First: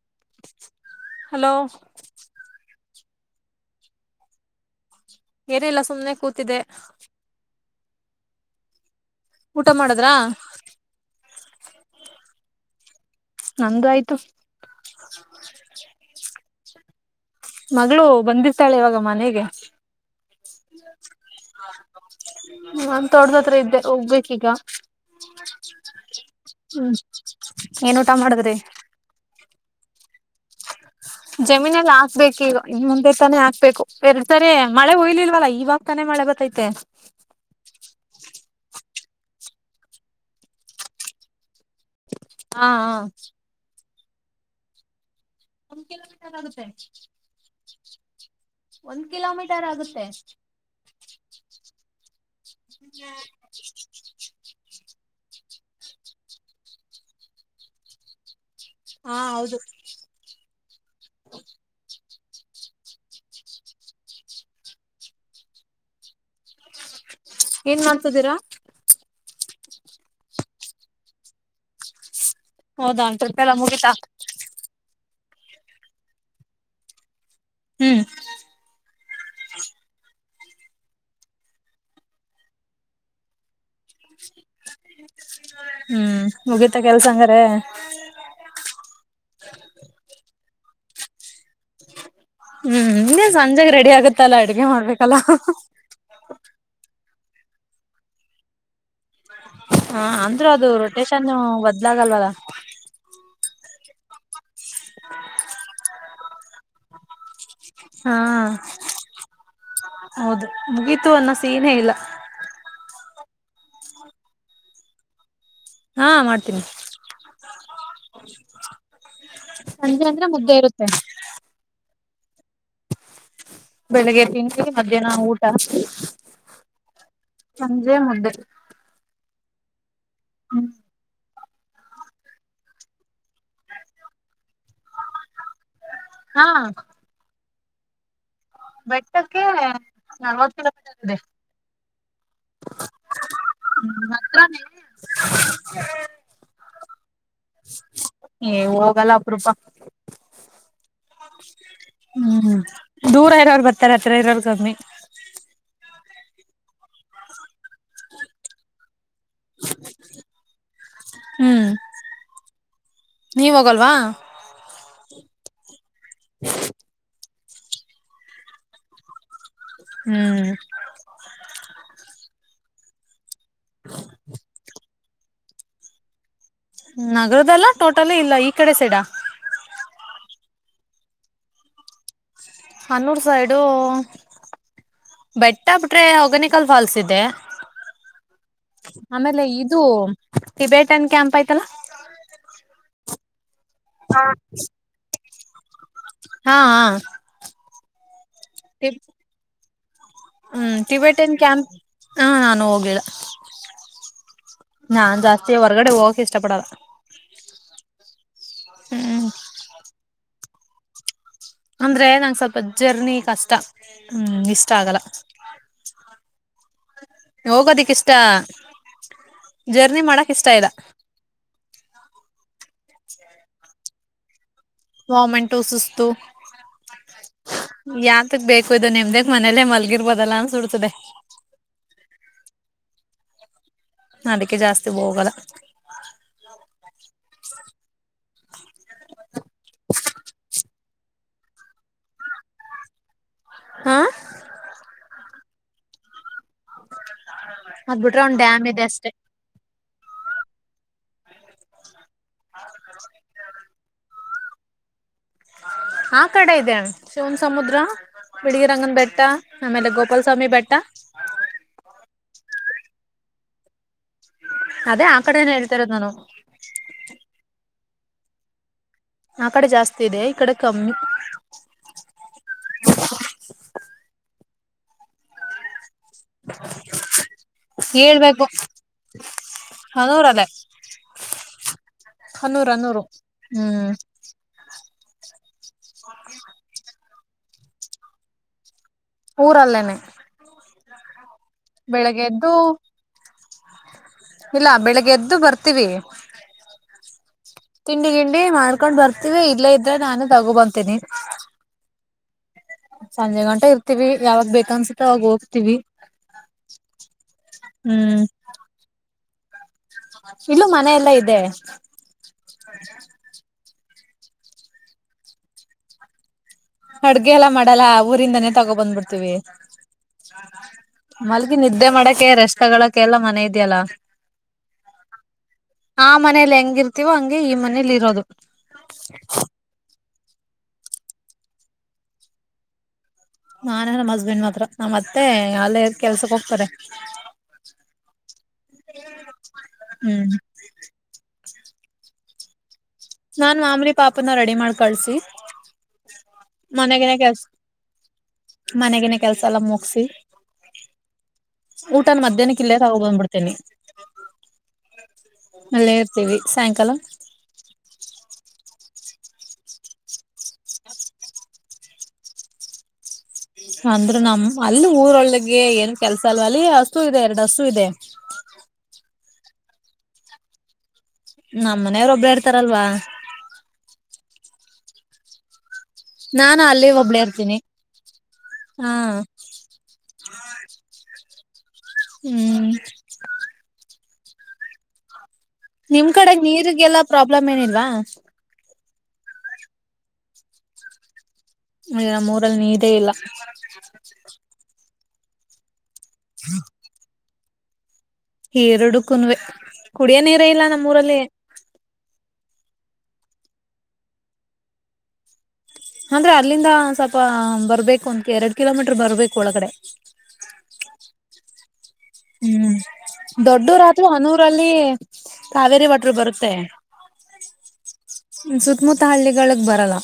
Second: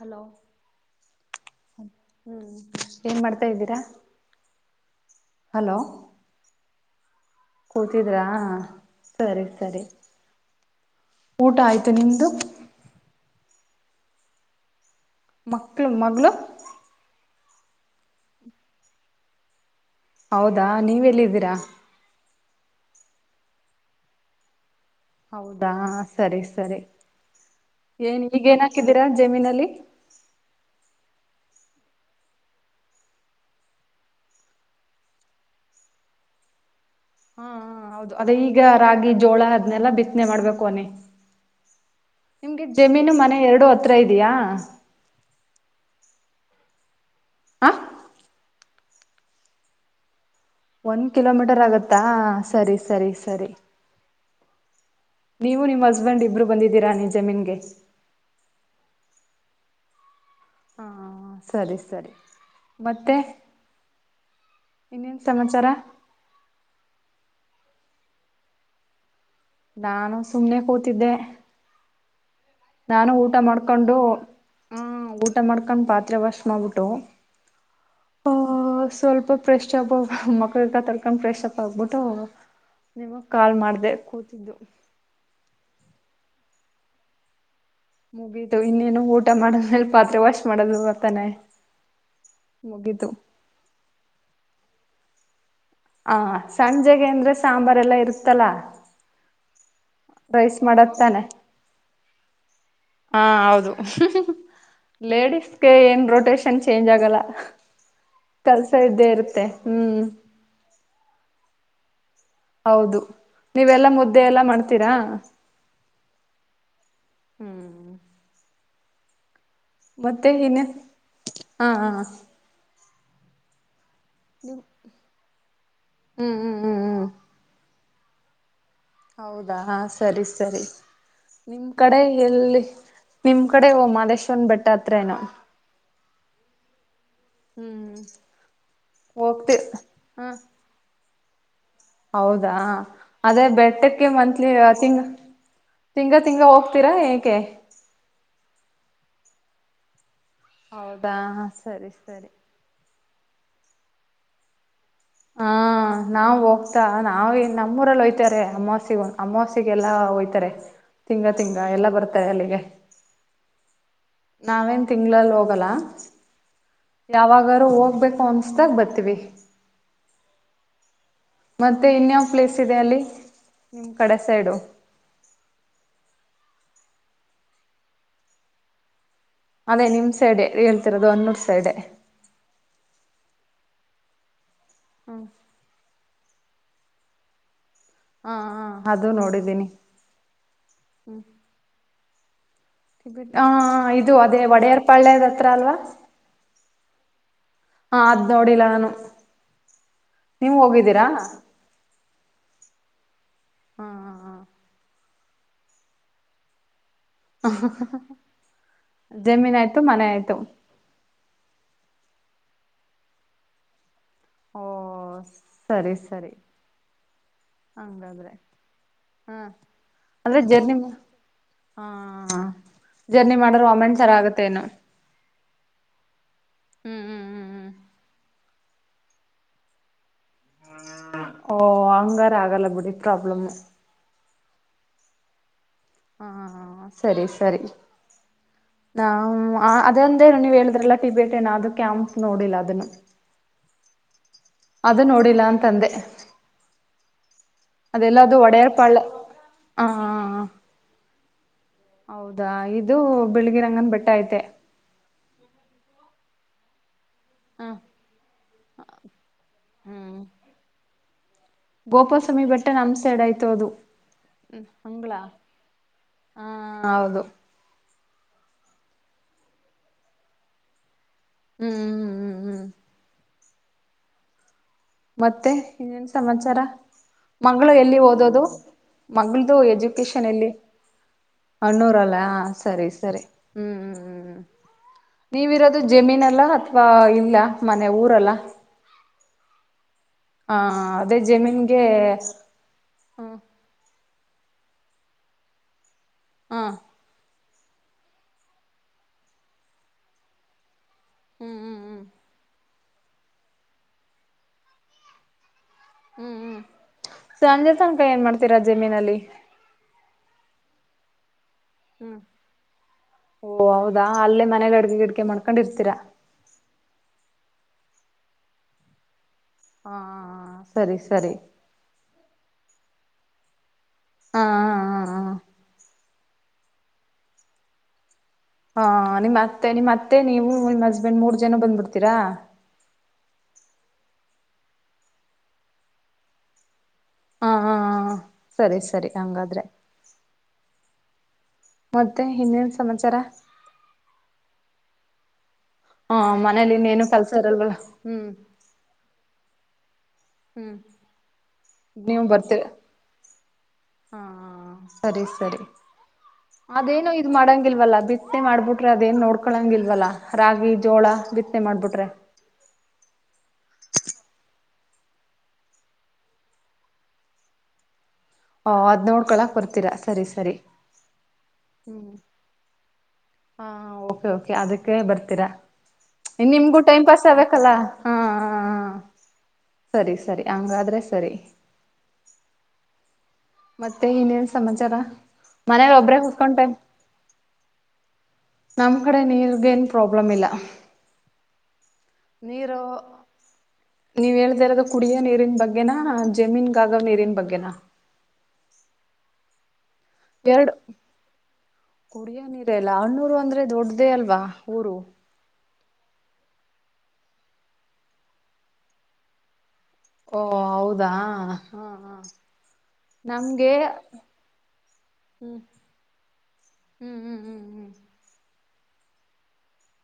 Hello hello ಹ್ಮ [unintelligible] ಏನ್ ಮಾಡ್ತಾದೀರಾ. - ಏನಿಲ್ಲಾ ಸುಮ್ನೆ ಕೂತಿದೆ. ಕೂತಿದ್ರಾ,, ಸರಿ, ಊಟ ಸರಿ ಮಾಡದ್ರಾ ಊಟ ಆಯ್ತು ನಿಮ್ದು- ನಂದು ಆಯ್ತು. - ಮಕ್ಕಳು, ಮಗಳು- ಮಗಳು ಬಂದಿರ್ತಾಳೆ ಇವಾಗ ಮನೆಗೆ. - ಹೌದಾ, ನೀವೆಲ್ಲಿದ್ದೀರಾ ನಾನು ತೊಟಡ್ದತ್ರ ಇದ್ದೆ ಹೋಗ್ಬೇಕ ಈಗ. ಹೌದಾ ಸರಿ ಸರಿ ಹ್ಮ್, ಏನ್ ಊಟ ಈಗ ಮಾಡುದ್ರಿ. ಏನ್ ಹಾಕಿದ್ದೀರಾ ಜಮೀನಲ್ಲಿ ಜಮೀನಲ್ಲಿ ಹಾಕ್ಬೇಕು ಈಗ ಈನ್ ಮುಂದೆ ತಾನೆ ಹಾಕ್ಬೇಕು. ಸರಿ ಸಾರೆ ಮಳೆ ಹೂಯ್ಲಿಲ್ವಲ್ಲ ಇವಾಗತಾನೆ ಮಳೆ ಬರ್ತೈತೆ. ಹಾ, ಹೌದು ಅದೇ ಈಗ ರಾಗಿ ಜೋಳ ಅದನೆಲ್ಲ ಬಿತ್ತನೆ ಮಾಡ್ಬೇಕು ಅನಿ. ನಿಮ್ಗೆ ಹಾ ಹಾ ಜಮೀನು ಮನೆ ಎರಡು ಅತ್ರ ಇದೆಯಾ.. ಒನ್ ಕಿಲೋಮೀಟರ್ ಆಗುತ್ತೆ. ಹ ಒಂದ್ ಕಿಲೋಮೀಟರ್ ಆಗುತ್ತೆ. ಒಂದ್ ಕಿಲೋಮೀಟರ್ ಆಗುತ್ತಾ ಸರಿ ಸರಿ ಸರಿ [unintelligible] ನೀವು ನಿಮ್ಮ್ ಹಸ್ಬೆಂಡ್ ಇಬ್ಬರು ಬಂದಿದ್ದೀರಾ ನಿಮ್ ಜಮೀನ್ ಗೆ ಹಾ ಹೌದು ಹಾ ಸರಿ ಸರಿ ಮತ್ತೆ ಇನ್ನೇನು ಸಮಾಚಾರ ಏನ್ ಮಾಡ್ತಿದೀರಾ ನಾನು ಸುಮ್ನೆ ಕೂತಿದ್ದೆ. ಹೌದಾ ನಾನು ಊಟ ಟ್ರಿಪ್ ಎಲ್ಲ ಮುಗಿತಾ ಮಾಡ್ಕೊಂಡು ಹ್ಮ ಊಟ ಮಾಡ್ಕೊಂಡ್ ಪಾತ್ರೆ ವಾಶ್ ಮಾಡ್ಬಿಟ್ಟು ಹ್ಮ್ ಸ್ವಲ್ಪ ಫ್ರೆಶ್ ಆಂಡ್ ಮಕ್ಕಗಿಕ್ಕ ತೊಳಕೊಂಡ್ ಫ್ರೆಶ್ಪ್ ಆಗ್ಬಿಟ್ಟು ನಿಮ್ಗ ಕಾಲ್ ಮಾಡ್ದ್ ಹ್ಮ್ ಮುಗೀತ ಕೆಲಸ ಹಂಗಾರೆ ಮುಗಿತು ಇನ್ನೇನು ಊಟ ಮಾಡದ್ ಮೇಲ್ ಪಾತ್ರೆ ವಾಶ್ ಮಾಡೋದು ತಾನೆ ಹ್ಮ್ ಇನ್ನೆನ್ ಸಂಜಾಗೆ ರೆಡಿ ಆಗುತ್ತಲ್ಲಾ ಅಡುಗೆ ಮಾಡ್ಬೇಕಲ್ಲ. ಹಹ ಹ ಸಂಜೆಗೆ ಅಂದ್ರೆ ಸಾಂಬಾರ್ ಎಲ್ಲಾ ಇರುತ್ತಲ್ಲ ಹಾ ಅಂದ್ರೂ ರೈಸ್ ಅದು ಮಾಡೋದು ತಾನೆ ರೊಟೇಶನ್ ಬದ್ಲಾಗಲ್ವಲ್ಲ ಹಾ ಹೌದು ಹ್ಮ್ ಹ್ಮ್ ಲೇಡಿಸಗೆ ಏನ್ ರೋಟೇಶನ್ ಚೇಂಜ್ ಆಗಲ್ಲ. ಹಾ ಕೆಲ್ಸ ಇದ್ದೇ ಇರುತ್ತೆ ಹ್ಮ್ ಹೌದು ಮುಗಿತ್ತು ಅನ್ನೋ ಸೀನೆ ಇಲ್ಲ ಹೌದು ನೀವೆಲ್ಲಾ ಮುದ್ದೆ ಎಲ್ಲಾ ಮಾಡ್ತೀರಾ? ಹಾ ಮಾಡ್ತೀನಿ. ಸಂಜೆ ಅಂದ್ರೆ ಮತ್ತೆ ಮುದ್ದೆ ಏನ್ ಇರುತ್ತೆ ಹಾ ಹಾ ಬೆಳಿಗ್ಗೆ ತಿಂಡಿ ಮಧ್ಯಾಹ್ನ ಊಟ ಹ್ಮ್ ಹ್ಮ್ ಹ್ಮ್ ಹ್ಮ್ ಸಂಜೆ ಮುದ್ದೆ ಹೌದಾ ಸರಿ ಸರಿ ನಿಮ್ ಕಡೆ ಎಲ್ಲಿ ನಿಮ್ ಕಡೆ ಮಾದೇಶ್ವರನ ಬೆಟ್ಟ ಹತ್ರ ಏನೋ ಹಾ ಹ್ಮ್ ಬೆಟ್ಟಕ್ಕೆ ಹೋಗ್ತಿ ಹ ನಲವತ್ತು ಕಿಲೋಮೀಟರ್ ಇದೆ. ಹೌದಾ ಅದೇ ಬೆಟ್ಟಕ್ಕೆ ಮಂತ್ಲಿ ಹತ್ರನೇ ತಿಂಗ ತಿಂಗಳ ತಿಂಗಳ ಹೋಗ್ ತ್ತೀರ ಹೆಗ್ ಏ ಹೋಗಲ್ಲ ಅಪರೂಪ. ಹೌದಾ ಸರಿ ಸರಿ ಹ್ಮ್ ದೂರ ಇರೋರು ಬರ್ತಾರೆ ಹತ್ತಿರ ಇರೋರು ಕಮ್ಮಿ ಹಾ ನಾವ್ ಹೋಗ್ತಾ ನಾವೇ ನಮ್ಮೂರಲ್ಲಿ ಹೋಯ್ತಾರೆ ಅಮವಾಸ್ಯೆಗ್ ಅಮಾವಾಸ್ಯೆಗೆಲ್ಲ ಹೊಯ್ತಾರೆ ತಿಂಗಳ ತಿಂಗಳ ಹ್ಮ್ ಎಲ್ಲ ಬರ್ತಾರೆ ಅಲ್ಲಿಗೆ. ನೀವ್ ಹೋಗಲ್ವಾ ನಾವೇನ್ ತಿಂಗಳಲ್ಲಿ ಹೋಗಲ್ಲ. [unintelligible] ಯಾವಾಗಾರೂ ಹೋಗ್ಬೇಕು ಅನ್ಸದಾಗ ಬತ್ತೀವಿ. ಹ್ಮ್ ಮತ್ತೆ ಇನ್ಯಾವ್ ಪ್ಲೇಸ್ ಇದೆ ಅಲ್ಲಿ ನಿಮ್ ಕಡೆ ಸೈಡು ನಗರದಲ್ಲಾ ಟೋಟಲ್ಲ ಇಲ್ಲಾ ಈ ಕಡೆ ಸೈಡಾ. ಅದೇ ನಿಮ್ ಸೈಡ್ ಹೇಳ್ತಿರೋದು ಹನ್ನೂರ್ ಸೈಡೆ ಹನ್ನೂರ್ ಸೈಡು ಹ್ಮ ಬೆಟ್ಟ ಬಿಟ್ರೆ ಹೊ ಗನಿಕಲ್ ಫಾಲ್ಸ್ ಇದೆ. ಹ ಹ ಅದು ಆಮೇಲೆ ನೋಡಿದ್ದೀನಿ ಇದು ಟಬೆಟನ್ ಕ್ಯಾಂಪ್ ಆಯ್ತಲ್ಲ ಹ ಇದು ಅದೇ ಒಡೆಯರ್ ಪಳ್ಯದ್ ಹತ್ರ ಅಲ್ವಾ. ಹಾ ಹಾ ಅದ್ ನೋಡಿಲ್ಲ ನಾನು ನೀವ್ ಹ್ಮ್ ಹೋಗಿದ್ದೀರಾ ತಿವೇಟೆನ್ ಕ್ಯಾಂಪ್ ಹಾ ನಾನು ಹೋಗಿಲ್ಲ ಹ ಹ ಹ ನಾನ್ ಜಾಸ್ತಿ ಹೊರ್ಗಡೆ ಹೋಗಕೆ ಇಷ್ಟ ಪಡಲ್ಲ ಹ್ಮ್ ಜಮೀನ್ ಆಯ್ತು ಮನೆ ಆಯ್ತು ಅಂದ್ರೆ ನಂ ಸ್ವಲ್ಪ ಜರ್ನಿ ಕಷ್ಟ ಹ್ಮ್ ಓ ಇಷ್ಟ ಆಗಲ್ಲ ಸರಿ ಸರಿ ಹೋಗೋದಿಕ್ ಇಷ್ಟ ಹಂಗಾದ್ರೆ ಹ್ಮ ಜರ್ನಿ ಮಾಡಕ್ ಅಂದ್ರೆ ಇಷ್ಟ ಇಲ್ಲ ಜರ್ನಿ ಹಾ ಜರ್ನಿ ಮಾಡ್ರ ವಿಮೆಟ ಚರ ಆಗತ್ತೆ ನು ವಮೆಂಟು ಸುಸ್ತು ಹ್ಮ್ ಹ್ಮ್ ಹ್ಮ್ ಹ್ಮ್ ಯ ತ್ತಕ್ ಬೇಕು ಇದು ನಿಮ್ದಕ್ ಮನೇಲೆ ಮಲ್ಗಿರ್ಬೋದಲ್ಲ ಅನ್ಸುಡ್ತದೆ ಓ ಹಂಗಾರ ಆಗಲ್ಲ ಬಿಡಿ ಪ್ರಾಬ್ಲಮ್ ಅದಕ್ಕೆ ಜಾಸ್ತಿ ಹೋಗಲ್ಲ ಹಾ ಸರಿ ಸರಿ ನಾ ಅದಂದೇನು ನೀವ್ ಹೇಳಿದ್ರಲ್ಲ ಟಿಬೇಟ್ ಏನೂ ಕ್ಯಾಂಪ್ ನೋಡಿಲ್ಲ ಅದನ್ನು ಹ್ಮ ಅದು ನೋಡಿಲ್ಲ ಅಂತಂದೆ ಅದ್ ಅದೆ ಬಿಟ್ರೆ ಎಲ್ಲಾದೂ ಒಂದ್ ಡ್ಯಾಮ್ ಒಡೆಯರ್ ಇದೆ ಪಾಳ ಅಷ್ಟೇ ಹ ಹೌದಾ ಇದು ಬೆಳಗಿ ರಂಗನ್ ಬೆಟ್ಟ ಐತೆ ಆ ಕಡೆ ಇದದೆ ಶಿವನ್ ಹಾ ಸಮುದ್ರ ಬಿಳಗಿರಂಗನ್ ಬೆಟ್ಟ ಆಮೇಲೆ ಗೋಪಾಲಸ್ವಾಮಿ ಬೆಟ್ಟ ಗೋಪಸ್ವಾಮಿ ಬೆಟ್ಟ ನ ಹಂಸ ಎಡಾಯಯ್ತ ಹದು ಹ್ಮ ಅದೇ ಹಂಗ್ಗಳ ಆ ಕಡೆನೆ ಹೇಳ್ತಾ ಇರೋದು ನಾನು ಹಾ ಹೌದು ಆ ಕಡೆ ಜಾಸ್ತಿ ಇದೆ ಈ ಕಡೆ ಕಮ್ಮಿ ಹ್ಮ್ ಹ್ಮ್ ಹ್ಮ್ ಹ್ಮ್ ಮತ್ತೆ ಇನ್ನೇನ್ ಸಮಾಚಾರ ಮಂಗಳ ಎಲ್ಲಿ ಓದೋದು ಹೇಳ್ಬೇಕು ಮಂಗಗಳ್ದ ಎಜುಕೇಶನ್ ಹನೂರಲ್ಲೇ ಎಲ್ಲಿ ಅಣ್ಣ ರ ಅಲ್ಲ ಹ ಹನೂರ್ ಸರಿ ಹನೂರು ಸರಿ ಹ್ಮ್ ಹ್ಮ್ ಹ್ಮ್ ನೀವಿರೋದು ಜಮೀನ್ಲ್ಲ ಅಥವಾ ಇಲ್ಲ ಮನೆ ಊರಲ್ಲ ಊರಲ್ಲೇನೆ ಹಾ ಅದೇ ಜಮೀನ್ಗೆ ಬೆಳಗ್ಗೆ ಎದ್ದು ಹ ಇಲ್ಲ ಬೆಳಿಗ್ ಎದ್ದು ಬರ್ತೀವಿ ಹ್ಮ್ ತಿಂಡಿ ತಿಂಡಿ ಮಾಡ್ಕೊಂಡ್ ಬರ್ತೀವಿ ಇಲ್ಲೇ ಇದ್ರೆ ನಾನೇ ತಗೋಬಂತೀನಿ ಹ್ಮ್ ಹ್ಮ್ ಹ್ಮ್ ಸಂಜೆ ಗಂಟೆ ಇರ್ತಿವಿ ಯಾವಾಗ ಬೇಕನ್ಸುತ್ತೆ ಅವಾಗ ಹೋಗ್ತೀವಿ ಹ್ಮ್ ಹ್ಮ್ ಸಂಜೆ ಸಂನಕಾಯ ಹ್ಮ್ ಏನ್ ಮಾಡ್ತೀರಾ ಜಮೀನಲ್ಲಿ ಇಲ್ಲೂ ಮನೆ ಎಲ್ಲಾ ಇದೆ ಹ್ಮ್ ಓ ಹೌದಾ ಅಲ್ಲೇ ಮನೆ ಗಡಗೆ ಗಡಿಕೆ ಮಾಡ್ಕೊಂಡಿರ್ತೀರಾ ಅಡುಗೆ ಎಲ್ಲ ಮಾಡಲ್ಲ ಊರಿಂದಾನೇ ತಗೊ ಬ್ಬ ಬಿಡ್ತೀವಿ ಹ ಸರಿ ಸರಿ ಮಲ್ಗಿ ನಿದ್ದೆ ಮಾಡಕ ರೆಷ್ಟಗಳಕ ಎಲ್ಲ ಮನೆ ಇದೆಯಲ್ಲ ಹಾ ಹಾ ಹಾ ಹಾ ಆ ಮನೇಲಿ ಹೆಂಗ ಇರ್ತಿವೋ ಹಂಗೆ ಈ ಮನೇಲಿ ಇರೋದು ಹಾ ನಿಮ್ಮ ಅತ್ತೆ ನಿಮ್ತ್ತೆ ನೀವು ನಿಮ್ಮ್ ಹಸ್ಬೆಂಡ್ ಮೂರ್ ಜನ ಬಂದ್ಬಿಡ್ತೀರಾ ನಾನೇ ನಮ್ ಹಸ್ಬೆಂಡ್ ಮಾತ್ರ ನಮ್ಮಅತ್ತೆ ಅಲ್ಲೇ ಕೆಲ್ಸಕ್ ಹೋಗ್ತಾರೆ ಹಾ ಹ ಸರಿ ಸರಿ ಹಾಗಂಗಾದ್ರೆ ಹ್ಮ್ ಮತ್ತೆ ಇನ್ನೆನ್ ನಾನ್ ಮಾಮನ ಪಾಪನ ರೆಡಿ ಮಾಡ್ ಕಳ್ಸಿ ಹಾ ಮನೇಲಿ ಇನ್ನೇಏನು ಕೆಲ್ಸ ಇರಲ್ವಲ್ಲ ಹ್ಮ್ ಮನೆಗನೆ ಕೆಲ್ಸ ಎಲ್ಲ ಮುಗಸಿ ಹ್ಮ್ ಊಟನ ನೀವು ಮಧ್ಯಾಹ್ನ ಬರ್ತೀರ ಕಿಲ್ಲೇದಗ್ ಬಂದ್ಬಿಡ್ತೇನಿ ಹ ಸರಿ ಸರಿ ಅಲ್ಲೇ ಇರ್ತೀವಿ ಸಾಯಂಕಾಲ ಅದೇನೋ ಇ ಮಾಡಂಗಲ್ವಲ್ಲ ಬಿಟ್ಟನೆ ಮಾಡ್ಬಿಟ್ಟ ಅದೇನ್ ನೋಡ್ಕೊಳಂಗಿಲ್ವಲ್ಲ ರಾಗಿ ಜೋಳ ಬಿತ್ತನೆ ಮಾಡ್ಬಿಟ್ರೆ ಅಂದ್ರೆ ನಮ ಅಲ್ಲಿ ಊರಳ್ಳಗೆ ಏನ್ ಕೆಲ್ಸ ಅಲ್ವಾ ಅಲ್ಲಿ ಹಸು ಇದೆ ಎರಡುಸು ಇದೆ ಮಕ್ಕಳ ಕೊಡ್ತೀರಾ ಸರಿ ಸರಿ ನಮ್ಮ ಹ್ಮ್ ಮನೆಯವ್ರೊಬ್ಬ್ರ ಇರ್ತಾರಲ್ವಾ ಕೆ ಅದಕ್ಕೆ ಬರ್ತೀರಾ ನಾನು ನಿಮ್ಗೂ ಅಲ್ಲಿ ಟೈಮ್ ಒಬ್ಳೇ ಪಾಸ್ ಇರ್ತೀನಿ ಆಗ್ಬೇಕಲ್ಲ ಹಾ ಹ ಹಾ ಸರಿ ಸರಿ ಹಂಗಾದ್ರೆ ಸರಿ ಹ್ಮ್ ಮತ್ತೆ ಇನೇನ್ ಸಮಾಚಾರ ಮನೇಲಿ ನಿಮ್ ಒಬ್ಬ್ರೇ ಕಡೆ ಕುೂತ್ಕೊಂಡ್ ಟೈಮ್ ನೀರಿಗೆಲ್ಲ ಪ್ರಾಬ್ಲಮ್ ಏನಿಲ್ವಾ ನಮ್ ಕಡೆ ನೀರ್ಗ ಏನ್ ಪ್ರಾಬ್ಲಮ್ ಇಲ್ಲ ನಮ್ಮ್ ಊರಲ್ಲಿ ನೀರು ನೀರೇ ಇಲ್ಲ ನೀವ ಹೇದಿರೋದ ಕುಡಿಯ ನೀರಿನ್ ಬಗ್ಗೆನಾ ಜಮೀನ್ ಗಾಗವ್ ನೀರಿನ್ ಬಗ್ಗೆನಾ ಹರಡು ಕನ್್ವೆ ಕುಡಿಯ ನೀರ ಇಲ್ಲ ನಮ್ಮೂರಲ್ಲಿ ಕುಡಿಯ ನೀರ ಎಲ್ಲ ಹಣ್ಣೂರು ಅಂದ್ರೆ ದೊಡ್ಡ್ದೇ ಅಲ್ವಾ ಊರು ಅಂದ್ರೆ ಅಲ್ಲಿಂದ ಸ್ವಲ್ಪ ಬರ್ಬೇಕು ಒಂದ ಎರಡ್ ಕಿಲೋಮೀಟರ್ ಬರ್ಬೇಕು ಒಳಗಡೆ ಓ ಹೌದಾ ಹಾ ಹಾ ಹ್ಮ್ ದೊಡ್ಡೂರಾದೂ ಹನೂರಲ್ಲಿ ಹ್ಮ್ ಕಾವೇರಿ ವಾಟರ್ ಬರುತ್ತೆ ಹ್ಮ್ ಹ್ಮ್ ಹ್ಮ್ ಹ್ಮ್ ಸುತ್ತಮುತ್ತ ಹಳ್ಳಿಗಳಿಗೆ ಬರಲ್ಲ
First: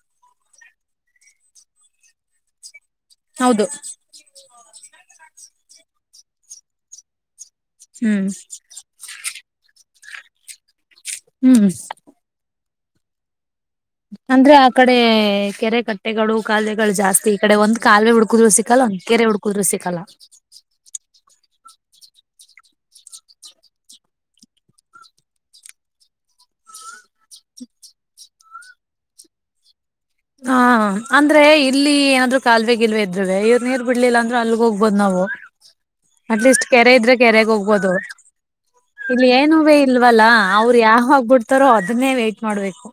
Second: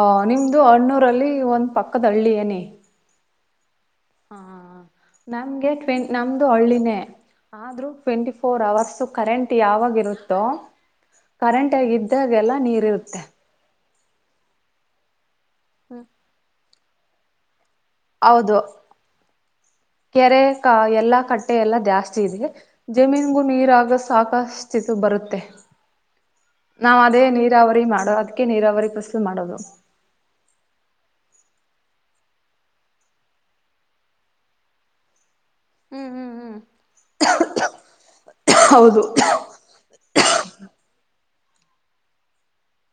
ಹ ನಿಮ್ದು ಹಣ್ಣೂರಲ್ಲಿ ಒಂದ್ ಪಕ್ಕದ ಹಳ್ಳಿ ಏನ ಹೌದು ಹಾ ನಮ್ಗೆ ಟ್ವೆಂ ನಮ್ದು ಹಳ್ಳಿನೇ ಆದ್ರೂ ಹ್ಮ್ ಟ್ವೆಂಟಿ ಫೋರ್ ಅವರ್ಸ್ ಕರೆಂಟ್ ಯಾವಾಗ ಇರುತ್ತೋ ಹ್ಮ್ ಕರೆಂಟ್ ಆಗ ಇದ್ದಾಗೆಲ್ಲ ನೀರ್ ಇರುತ್ತೆ ಅಂದ್ರೆ ಆ ಕಡೆ ಕೆರೆ ಕಟ್ಟೆಗಳು ಕಖಾಲಲೆಗಳು ಜಾಸ್ತಿ ಈ ಕಡೆ ಒಂದು ಕಾಲುವೆ ಹುಡ್ಕುದ್ರು ಹೌದು ಸಿಕ್ಕಲ್ಲ ಅಂಕೇರೆ ಹುಡ್ಕುದ್ರು ಸಿಕ್ಕಲ್ಲ ಕೆರೆ ಕ ಎಲ್ಲಾ ಕಟ್ಟೆ ಎಲ್ಲಾ ಜಾಸ್ತಿ ಜಮೀನ್ಗೂ ನೀರಾಗ ಸಾಕಷ್ಟ್ಿತು ಬರುತ್ತೆ ನಾವ ಅದೇ ನೀರಾವರಿ ಮಾಡೋ ಅದಕ್ಕೆ ನೀರಾವರಿ ಕಸಲು ಮಾಡೋದು ಹಾ ಅಂದ್ರೆ ಇಲ್ಲಿ ಏನಾದ್ರು ಕಾಲುವೆ ಗಿಲ್ವೆ ಇದ್ವೆ ಇವ್ ನೀರ್ ಬಿಡ್ಲಿಲ್ಲ ಅಂದ್ರರು ಅಲ್ಗ್ ಹೋಗ್ಬೋದ್ ನಾವು ಹ್ಮ್ ಹ್ಮ್ ಹ್ಮ್ ಅಟ್ಲೀಸ್ಟ್ ಕೆರೆ ಇದ್ರೆ ಕೆರೆಗೆ ಹೋಗ್ಬೋದು ಹೌದು ಇಲ್ಲಿ ಏನುುವೇ ಇಲ್ವಲ್ಲಾ ಅವ್ರು ಯಾವಾಗಬಿಡ್ತಾರೋ ಅದನ್ನೇ ವೇಟ್ ಮಾಡ್ಬೇಕು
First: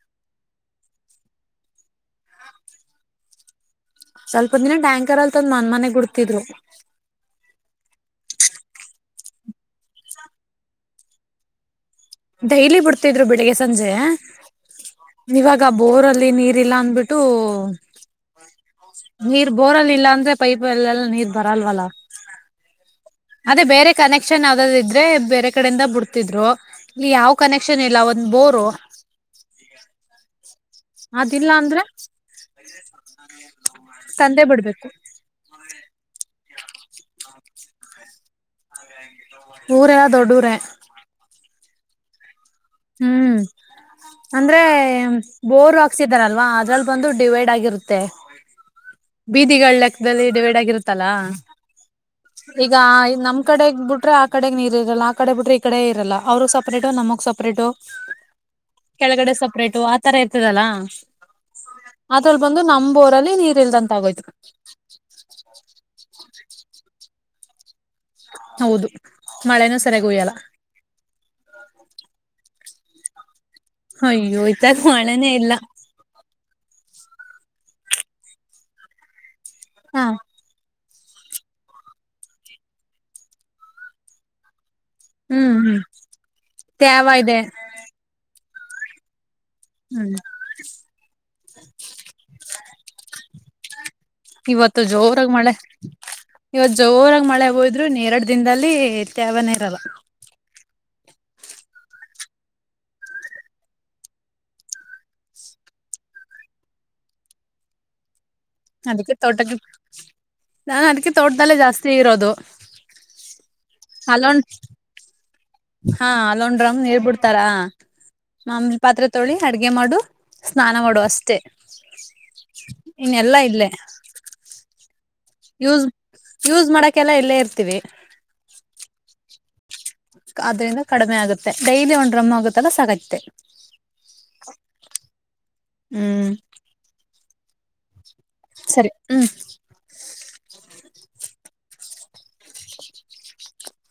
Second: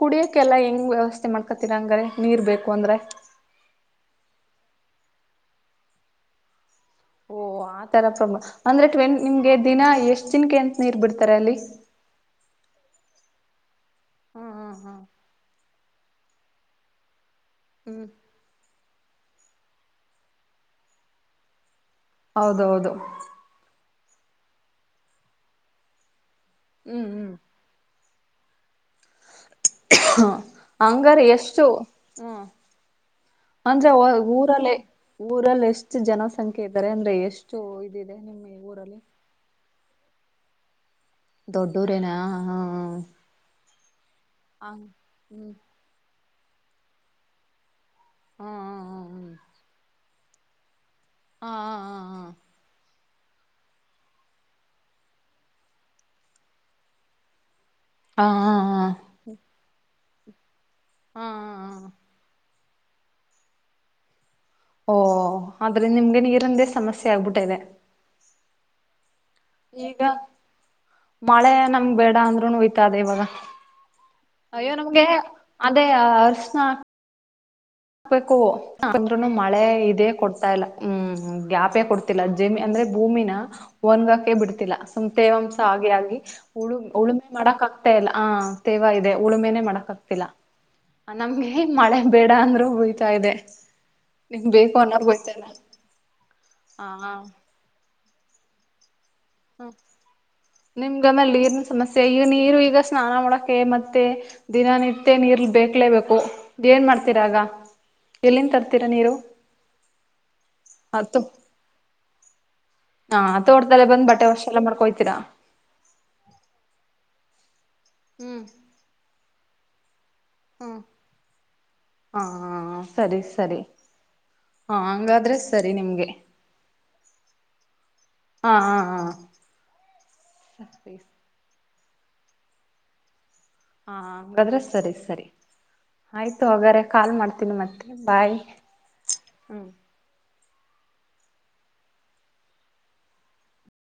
ಕುಡಿಯಕ್ಕೆೆಲ್ಲಾ ಹೆಂಗ ವ್ಯವಸ್ಥೆ ಮಾಡ್ಕೊತೀರ ಹಂಗ್ರ ನೀರ್ ಬೇಕು ಅಂದ್ರೆ ಸ್ವಲ್ಪ ದಿನ ಟ್ಯಾಂಕರ್ ಅಲ್ ತಂದ್ ಮನ್ ಮನೆಗ್ ಗುಡ್ತಿದ್ರು ಓಹ ಆ ತರ ಪ್ರಮ ಅಂದ್ರೆ ಟ್ವೆನ್ ನಿಮ್ಗೆ ದಿನ ಎಷ್ಟ್ ದಿನಕ್ಕೆ ಎಂತ ನೀರ್ ಬಿಡ್ತಾರೆ ಅಲ್ಲಿ ಡೈಲಿ ಬಿಡ್ತಿದ್ರು ಬೆಳಿಗ್ ಸಂಜೆ ಹ್ಮ್ ಹ್ಮ್ ಹ್ಮ್ ಇವಾಗ ಬೋರ್ಲ್ಲಿ ಲ್ಲಿ ನೀರ್ ಇಲ್ಲ ಅಂದ್ಬಿಟ್ಟು ಹ್ಮ್ ನೀರ್ ಬೋರ್ಲ್ಲಿ ಇಲ್ಲ ಅಂದ್ರೆ ಪೈಪ್ ಎಲ್ಲೆಲ್ಲ ನೀರ್ ಬರಲ್ವಲ್ಲ ಹೌದೌದು ಅದೇ ಬೇರೆ ಕನೆಕ್ಷನ್ ಯಾವ್ದ ಇದ್ರೆ ಬೇರೆ ಕಡೆಯಿಂದ ಬಿಡ್ತಿದ್ರು ಇಲ್ಲಿ ಹ್ಮ್ ಯಾವ್ ಹ್ಮ್ ಕನೆಕ್ಷನ್ ಇಲ್ಲ ಅವ ಬೋರು ಹ್ಮ ಹಂಗಾರ ಅದಿಲ್ಲ ಎಷ್ಟು ಅಂದ್ರೆ ಹ್ಮ್ ಅಜ್ರೆ ತಂದೆ ಊರಲ್ಲೇ ಬಿಡ್ಬೇಕು ಊರಲ್ಲ ಎಷ್ಟ ಹೆಚ್ಚು ಜನಸಂಖ್ಯೆ ಇದ್ದಾರೆ ಅಂದ್ರೆ ಎಷ್ಟು ಇದದೆ ನಿಮ್ಮ್ ಊರಲ್ಲಿ ಊರೆಲ್ಲ ದೊಡ್ಡೂರ ದೊಡ್ಡೂರೇನಾ ಹಾ ಹ್ಮ್ ಅಂದ್ರೆ ಹ ಹ್ಮ್ ಬೋರ್ ಹಾಕ್ಸಿದಾರಲ್ವಾ ಅದ್ರಲ್ಲಿ ಬಂದು ಡಿವೈಡ್ ಆಗಿರುತ್ತೆ ಹಾ ಮ ಹಾ ಬೀದಿಗಳ ಲೆಕ್ಕದಲ್ಲಿ ಇಡಬೇಡ ಆಗರುತ್ತೆ ಹಾ ಹಾ ಈ ನಮ್ ಕಡೆಗ್ ಬಿಟ್ರೆ ಆ ಕಡೆಗ್ ನೀರ್ ಇರಲ್ಲ ಆ ಕಡೆ ಬಿಟ್ರೆ ಈ ಕಡೆ ಇರಲ್ಲ ಅವ್ರರು ಸಪರೇಟು ನಮ ಸಪರೇಟು ಹಾ ಹಾ ಹಾ ಹಾ ಕೆಳಗಡೆ ಸಪ್ರೇಟು ಆ ತರ ಇತದಲ್ಲಾ ಹಾ ಹಾ ಅದ್ರಲ್ಲಿ ಬಂದು ನಮೋರಲ್ಲಿ ನೀರ್ ಇಲ್ದಂತ ಆಗೋಯ್ತು ಓ ಆದ್ರೆ ನಿಮ್ಗೆ ನೀರಂದೇ ಸಮಸ್ಯೆ ಆಗ್ಬಿಟ್ಟ ಇದೆ ಹೌದು ಮಳೆನೂ ಈಗ ಸರಿಯಾಗಿ ಉಯ್ಯಲ್ಲ ಮಳೆ ನಮ್ ಬೇಡ ಅಂದ್ರು ಉಯ್ತಾ ಅದೇ ಇವಾಗ ಅಯ್ಯೋ ಇತ್ತಾಗ ನಮ್ಗೆ ಮಳೆನೇ ಇಲ್ಲ ಅದೇ ಅರ್ಶನಾ ಹಾಕ್ಬೇಕು ಹಾಕಂದ್ರುನು ಮಳೆ ಹಾ ಇದೇ ಕೊಡ್ತಾ ಇಲ್ಲ ಹ್ಮ್ ಗ್ಯಾಪೆ ಕೊಡ್ತಿಲ್ಲ ಜಮಿ ಅಂದ್ರೆ ಭೂಮಿನ ಒನ್ಗಕೆ ಬಿಡ್ತಿಲ್ಲ ಹ್ಮ್ ತೇವಾಂಸ ಹ್ಮ್ ಹಾಗೆ ಆಗಿ ಉಳು ತ್ಯಾವ ಉಳುಮೆ ಇದೆ ಮಾಡಕ್ ಆಗ್ತಾ ಇಲ್ಲ ಆ ತೇವಾ ಇದೆ ಉಳುಮೆನೆ ಮಾಡಕ್ ಹ್ಮ್ ಆಗ್ತಿಲ್ಲ ನಮ್ಗೆ ಮಳೆ ಬೇಡ ಅಂದ್ರು ಉಯ್ತಾ ಇದೆ ನಿಮ್ ಬೇಕು ಇವತ್ತು ಅನ್ನೋರ್ಗ್ ಜೋರಾಗ ಬಯ್ತಾ ಇಲ್ಲ. ಮಳೆ ಇವತ್ ಹಾ ಜೋರಾಗ ಮಳೆ ಹಾ ಹೋದ್ರು ಎರಡು ದಿನದಲ್ಲಿ ತ್ಯಾವನೇ ಹ ಇರಲ್ಲ ನಿಮ್ಗ ನಲ್ಲಿ ಸಮಸ್ಯೆ ಈಗ ನೀರು ಈಗ ಸ್ನಾನ ಮಾಡಕೆ ಮತ್ತೆ ದಿನನಿತ್ಯ ನೀರ್ ಬೇಕ್ಲೇಬೇಕು ಏನ್ ಮಾಡ್ತೀರಾಗ ಎಲ್ಲಿಂದ ತರ್ತೀರಾ ನೀರು ಅದಕ್ಕೆ ತೋಟಕ್ಕೆ ನಾನ್ ಅದಕ್ಕೆ ತೋಟದಲ್ಲೇ ಜಾಸ್ತಿ ಇರೋದು ಹಾ ತೋಟದಲ್ಲೆ ಬಂದ್ ಬಟ್ಟೆ ಅಲ್ಲೊಂದ್ ವಾಶ್ ಎಲ್ಲ ಮಾಡ್ಕೊಯ್ತೀರಾ ಹಾ ಅಲ್ಲೊಂಡ್ರಮ್ ನೀರ್ಬಿಡ್ತಾರ ಹ್ಮ್ ಮಾಮಲಿ ಪಾತ್ರೆ ತೊಳಿ ಅಡ್ಗೆ ಮಾಡು ಸ್ನಾನ ಹ್ಮ್ ಮಾಡುವ ಅಷ್ಟೆ ಹಾ ಇನ್ನ ಸರಿ ಎಲ್ಲಾ ಸರಿ ಇಲ್ಲೇ ಹಾ ಹಂಗಾದ್ರೆ ಸರಿ ಯೂಸ್ ನಿಮ್ಗೆ ಯೂಸ್ ಮಾಡಕೆಲ್ಲ ಇಲ್ಲೇ ಇರ್ತೀವಿ ಹಾ ಹಾ ಹಾ ಅದ್ರಿಂದ ಸರಿ ಕಡಿಮೆ ಆಗುತ್ತೆ ಡೈಲಿ ಒಂದು ಡ್ರಮ್ಮ್ ಹೋಗುತ್ತಲ್ಲ ಸಾಕತ್ತೆ ಹಾ ಹಾಗಂಗಾದ್ರೆ ಸರಿ ಸರಿ ಹ್ಮ್ ಆಯ್ತು ಹಾಗಾರೆ ಕಾಲ್ ಮಾಡ್ತೀನಿ ಮತ್ತೆ ಬಾಯಿ ಹ್ಮ್ ಹೌ